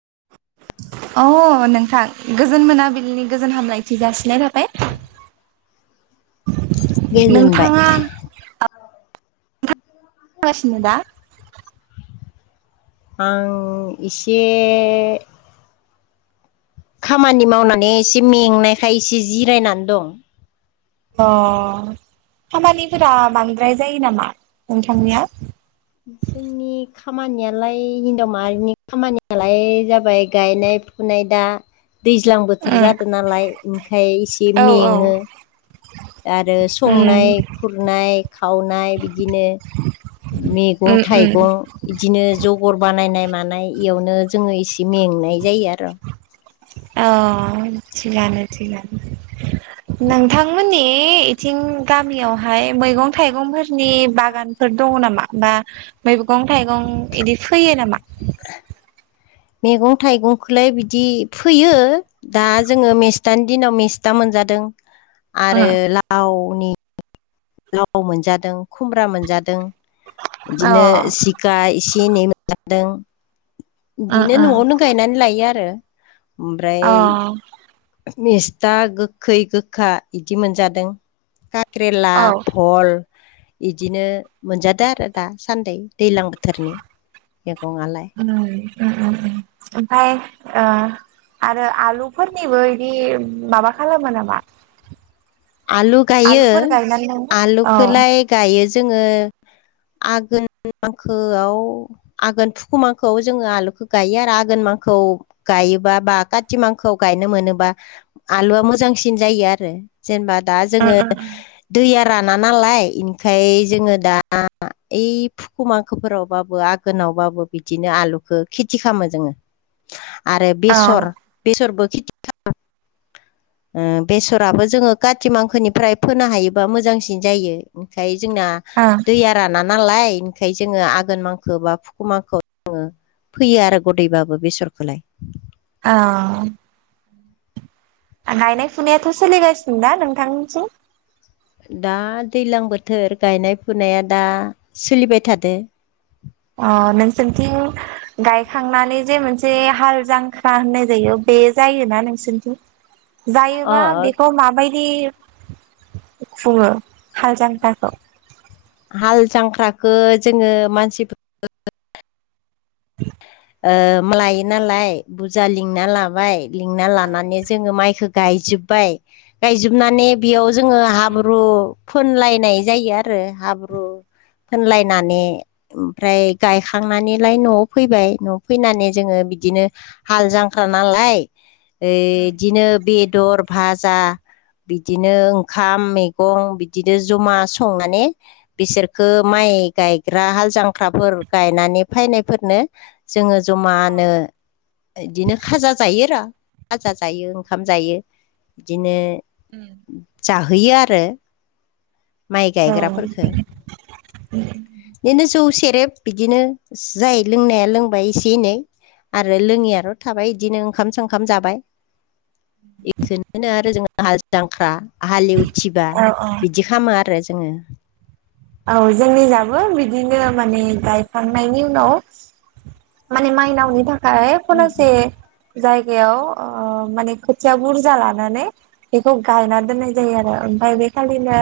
[unintelligible] अ नोंथां गोजोन मोनाबिलिनि गोजोन हामलायथि जासिनाय थाबाय। गोजोनबाय। नोंथाङा मा खामगासिन दा? आं इसे खामानि मावनानै एसे मेंनायखाय एसे जिरायनानै दङ। अ खामानिफोरा बांद्राय जायो नामा नोंथांनिया? जोंनि खामानियालाय हिनजाव माहारिनि खामानियालाय जाबाय गायनाय फुनाय दा दैज्लां बोथोर उम जादों नालाय ओंखाय इसे औ औ मेङो। आरो उम संनाय खुरनाय- खावनाय बिदिनो मैगं उम उम थाइगं इदिनो जगर बानायनाय मा नाय इयावनो जोङो एसे मेंनाय जायो आरो। औ थिगानो थिगानो नोंथांमोननि बे इथिं गामियावहाय मैगं थाइगंफोरनि बागानफोर दङ नामा? बा मैगं थाइगं इदि फैयो नामा? मैगं थाइगंखौलाय बिदि फैयो दा जोङो मेस्थानि दिनाव मेस्टा मोनजादों। आरो उम लावनि लाव मोनजादों खुमब्रा मोनजादों। अ बिदिनो जिखा इसे एनै मोन जादों। उम बिदिनो उम न'आवनो गायनानै लायो आरो। ओमफ्राय मिस्था गोखै गोखा बिदि मोनजादों खाख्रेला अ औ भल इदिनो मोनजादो आरो दा सान्दै दैलां बोथोरनि। मेगंआलाय। उम उम उम। ओमफाय ओ आरो आलुफोरनिबो बे माबा खालामो नामा? आलु गायो आलुफोर गायनानै औ औ आलुखौलाय गायो जोङो आगोन मांखोआव आघोन फुखु मांखौआव जोङो आलुखौ गायो आरो आघोन मांखौ गा योबा बा काति मांखौ गायनो मोनोबा आलुआ मोजांसिन जायो आरो। जेनेबा दा जोङो दैया राना नालाय इनिखाय जोङो दा ओइ फुखुमांखोफोरावबाबो आघोनावबाबो बिदिनो आलुखौ खेथि खालामो जोङो। आरो ओ बेसर बेसरबो खेथि [inaudible] ओ बेसराबो जोङो काति मांखोनिफ्राय फोनो हायोबा मोजांसिन जायो ओंखाय जोंना औ दैया राना नालाय ओंखाय जोङो आघोन मांखौ बा फुखु मांखौ ङो फैयो आरो गदायबाबो बेसरखौलाय। औ। गायनाय फुनायाथ' सोलिगासिनो दा नोंथांनिथिं? दा दैज्लां बोथोर गायनाय फुनाया दा सोलिबाय थादो। अ नोंसोरनिथिं गायखांनानै जे मोनसे हाल जांख्रा होननाय जायो बे जायोना नोंसोरनिथिं अ जायोबा बेखौ माबायदि खुंङो हाल जांख्राखौ? हाल जांख्राखो जोङो मानसि [inaudible] ओ मालायो नालाय बुजा लिंना लाबाय लिंना औ लानानै जोङो माइखौ गायजोब्बाय गायजोबनानै बेयाव जोङो हाब्रु फोनलायनाय जायो आरो हाब्रु फोनलायनानै ओमफ्राय गायखांनानैलाय न'आव फैबाय। न' फैनानै जोङो बिदिनो हाल जांख्रा नालाय उम एदिनो बेदर भाजा बिदिनो ओंखाम मैगं बिदिनो जमा संनानै बिसोरखौ औ माइ अ गायग्रा हाल जांख्राफोर गायनानै फायनायफोरनो जोङो जमानो इदिनो खाजा जायो र' फाजा जायो ओंखाम जायो बिदिनो जाहोयो आरो। माइ उम गायग्राफोरफोरखो। बिदिनो जौ से रेब बिदिनो जाय लोंनाया लोंबाय एसे एनै आरो लोङियाथ' थाबाय बिदिनो ओंखाम संखाम जाबाय। बेखौनो बुङो आरो जोङो हाल जांख्रा हालेवथिबा औ औ औ बिदि खामो आरो जोङो। औ जोंनि जाबो बिदिनो माने गायखांनायनि उनाव माने माइनावनि थाखाय खनासे जायगायाव ओ माने खोथिया बुरजा लानानै बेखौ गायना दोननाय जायो आरो। आमफाय बे खालिनो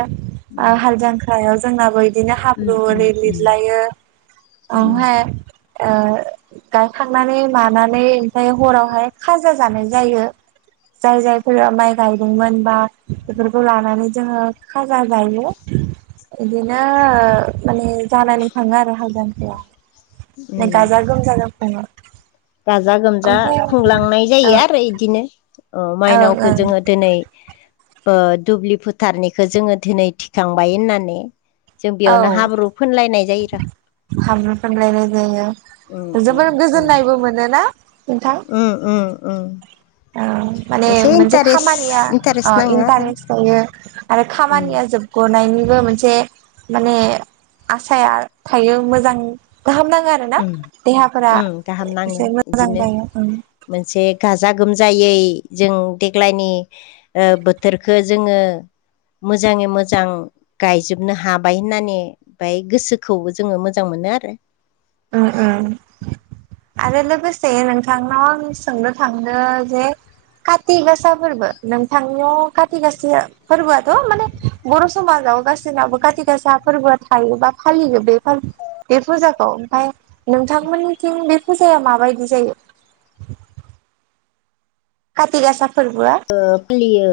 ओ हाल जांख्रायाव जोंनाबै बिदिनो हाब्रु ओरै लिरलायो ओमफाय ओ गायखांनानै मानानै ओमफाय हरावहाय खाजा जानाय जायो। जाय जायफोरा माइ गायदोंमोन बा बेफोरखौ लानानै जोङो खाजा जायो। [unintelligible] इदिनो ओ माने जानानै थाङो आरो हालजांख्राया। ने उम गाजा गोमजा जों खुङो। गाजा गोमजा खुंलांनाय जायो ओं आरो इदिनो। ओ ओं मायनावखौ ओं जोङो दोनै ओ दुब्लि फोथारनिखो जोङो दोनै थिखांबाय होननानै। जों औ बेयावनो हाब्रु फोनलायनाय जायो रा। हाब्रु फुनलायनाय उम जायो। उम जोबोर उम गोजोननायबो मोनोना? उम उम उम। ओ माने मोनसे इन्टारेस्ट खामानिया ओ इन्टारेस्ट नाङो आरो इन्टारेस्ट थायो आरो उम खामानिया जोब ग'नायनिबो मोनसे माने आसाया थायो मोजां गाहाम नाङो आरो ना उम देहाफ्रा उम गाहाम नाङो एसे मोजां जायो उम। जा गोमजायै जों देग्लायनि ओ बोथोरखो जोङो मोजाङै मोजां गायजोबनो हाबाय होननानै बाय गोसोखौबो जोङो मोजां मोन नो आरो। उम उम। आरो लोगोसे नोंथांनाव आं सोंनो थांनो जे खाथि गासा फोरबो नोंथांनियाव खाथि गासाया फोरबोआथ' माने बर' समाज आव गासिबनाबो खाथि गासा फोरबोआ थायो बा फालियो बेफोर बे फुजाखौ। फाय नोंथांमोननिथिं बे फुजाया माबायदि जायो? खाथि गासा फोरबोआ ओ फालियो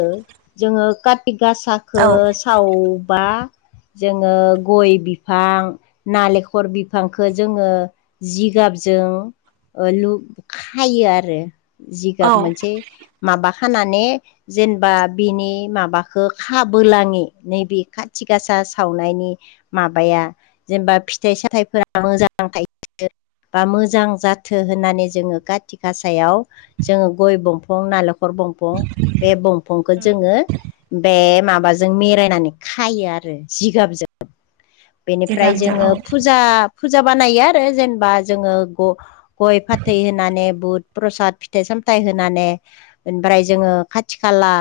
जोङो खाथि गासाखो औ सावबा जोङो गय बिफां, नालेखर बिफांखो जोङो जि गाबजों ओ लुब खायो आरो जिगाब मोनसे माबा खानानै जेनेबा बिनि माबाखो खाबोलाङि नैबे खाथि गासा आ सावनायनि माबाया जेनेबा फिथाइ सामथाइफोरा मोजां थायो बा मोजां जाथो होननानै जोङो खाथि गासायाव जोङो गय दंफं नाले खर दंफं बे दंफंखौ जोङो बे मा बा जों मेरायनानै खायो आरो जिगाब जों। बेनिफ्राय जोङो फुजा फुजा बानायो आरो जेनेबा जोङो ग गय फाथै होनानै बुद प्रसाद फिथाइ सामथाइ होनानै ओनफ्राय जोङो खाथि खाला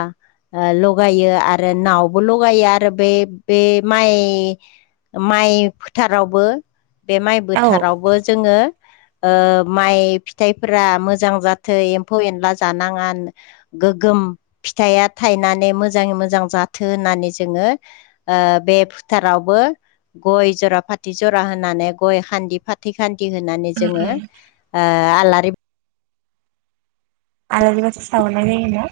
ओ लगायो आरो नावबो लगायो आरो बे बे माइ माइ फोथारावबो बे माइ औ बोथारावबो जोङो ओ माइ फिथाइफोरा मोजां जाथो एम्फौ एनला जानाङा गोगोम फिथाइया थायनानै मोजाङै मोजां जाथो होननानै जोङो ओ ओ बे फोथारावबो गय जरा फाथै जरा होनानै गय खान्दि फाथै खान दि होनानै जोङो औ ओ आलारि आलारि बाथि सावनाय जायो ना।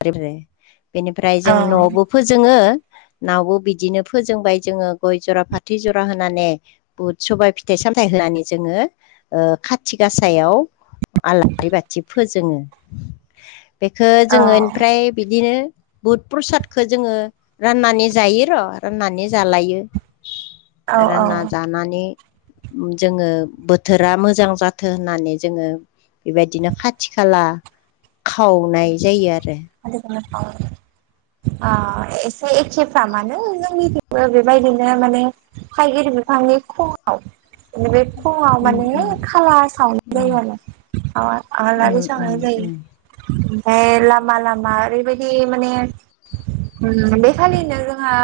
[unintelligible] बेनिफ्राय जों न'आवबो फोजोङो नावबो बिदिनो फोजोंबाय जोङो गय जरा फाथै जरा होनानै बुद सबाय फिथाइ साम थाइ होनानै जोङो ओ खाथि गासायाव आलारि बाथि फोजोङो बेखो जोङो औ थिख बिदिनो बुद प्रसादखो जोङो राननानै जायो र' राननानै जालायो। औ रानना औ जानानै जोङो बोथोरा मोजां जाथों होननानै जोङो बेबायदिनो खाथि खाला खावनाय जायो आरो । [unintelligible] ओ एसे एखेफ्राम आनो जोंनिथिंबो बेबायदिनो माने थायगिर बिफांनि खुमाव नैबे फुङाव उम माने उम खाला सावनाय उम जायो आरो आलारि उम सावनाय उम जायो उम । आमफाय लामा लामा आरैबाय दि माने बे उम खालिनो जोंहा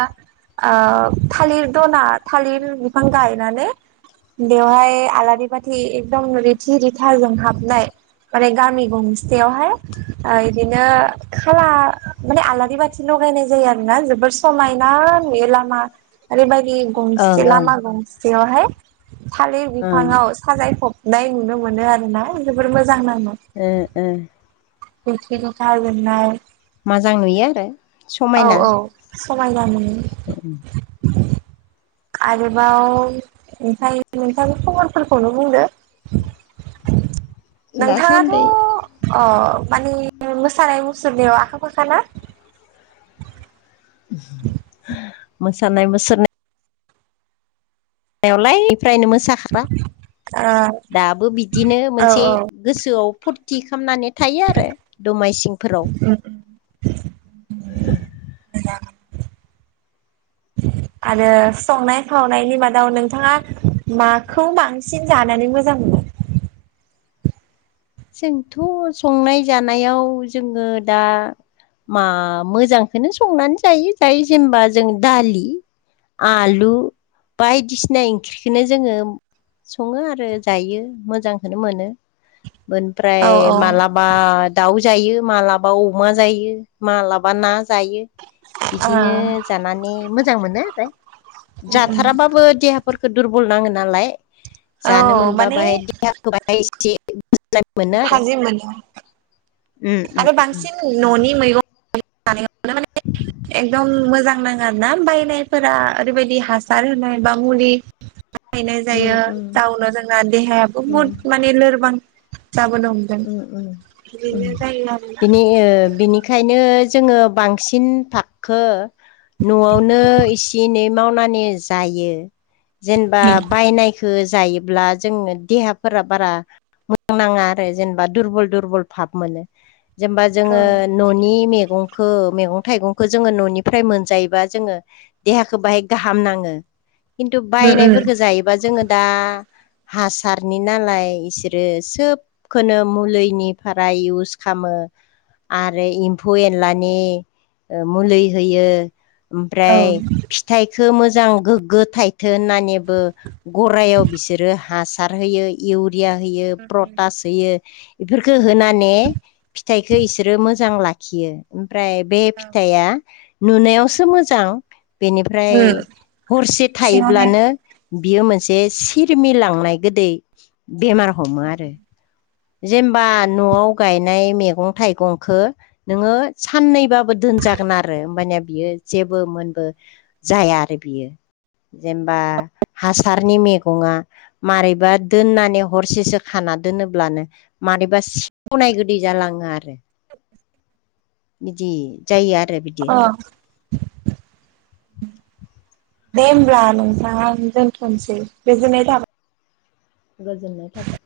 ओ थालिर दना थालिर बिफां गायनानै बेवहाय आलारि बाथि एकदम रिथि रिथा जों हाबनाय माने गामि गंसेसेयावहा यओ इदिनो खाला माने आलादा ओरैबाथि लगायनाय जायो आरोना जोबोर समायना नुयो लामा ओरैबायादि । लि ओं गंसे ओं लामा गंसेयावहाय थालिर ओं बिफाङाव साजायफब नाय नुनो मोनो आरोना जोबोर मोज ओ ओ जोंथि जोंथा जोंनाय मोजां नुयो आरो औ समायना । औ समायना मोनो । [inaudible] आरोबाव ओमफायाय नोंथांनि खबरफोरखौनो बुंदो । [inaudible] दासान्दि नोंथाङाथ' अ मानि मोसानाय मुसुरनायाव आखा फाखा ना? मोसानाय मुसुरनाय आवलाय फ्रायनो मोसाखाग्रा ओ दाबो बिदिनो औ मोनसे औ गोसोआव फुरथि खालामनानै थायो आरो दमाइसिंफोराव [inaudible] आरो संनाय खावनायनि मादाव नोंथाङा माखौ बांसिन जानानै मोजां मोनो? [inaudible] जोंथ' संनाय जानायाव जोङो दा मा मोजांखोनो संनानै जायो जायो जेनबा जों दालि आलु बायदिसिना ओंख्रिखौनो जोङो सङो आरो जायो मोजांखौनो मोनो । ओमफ्राय औ औ मालाबा दाउ जायो मालाबा अमा जायो मालाबा ना जायो ओ बिदिनो जानानै मोजां मोनो आरो । उम उम जाथाराबाबो देहाफोरखौ दुरबल नाङो नालाय औ जानो मोनबा माने बाहाय देहाखौ बाहाय इसे थाजिम मोनो । आरो बांसिन न'नि मैगं माने एकदम मोजां नाङा ना बायनायफोरा ओरैबायाददि हासार होनाय बा मुलि गायनाय जायो जाउनो जोंना देहायाबो बहुद माने लोरबां जाबोनो हमदों बिदिनो जायो आरोना बिनि बिनिखायनो जोङो बांसिन फाखखो न'आवनो इसे एनै मावनानै जायो जेनेबा बायनायखौ जायोब्ला जोंनो देहाफोरा बारा मोजांनाङा जेनेबा दुरबल दुरबल फाब मोनो जेनेबा औ जोङो न'नि मेगं मैगं थाइगंखौ जोङो न'निफ्राय मोनजायोबा जोङो देहाखौ बाहाय गाहाम नाङो। खिनथु उम उम बायनायफोरखो जायोबा जोङो दा हासारनि नालाय बिसोरो सोब खोनो मुलिनिफ्राय इउस खामो। आरो एमफौ एनलानि मुलि होयो। औ ओमफ्राय फिथाइ मोजां गोगो थाइथो होननानैबो गरायाव बिसोरो हासार होयो इउरिया होयो प्रद होयो बेखो होनानै फिथाइखौ इसोरो मोजां लाखियो। ओमफ्राय बे फिथाइया नुनायावसो मोजां उम बेनिफ्राय हरसे सिङावहाय थायोब्लानो बियो मोनसे सिरमिलांनाय गोदै बेमार हमो आरो जेनेबा न'आव गायनाय मैगं थाइगंखो नोङो साननैबाबो बो दोनजागोन आरो होमबानिया बियो जेबो मोनबो जाया आरो बियो जेनेबा हासारनि मैगङा मारैबा दोननानै हरसेसो खानानै ना दोनोब्लानो मानिबा सिवनाय गोदै जालाङो आरो बिदि जायो आरो बिदि अ दे होमब्ला नोंथां आं दोनथ'नोसै गोजोननाय थाबाय। गोजोननाय थाबाय।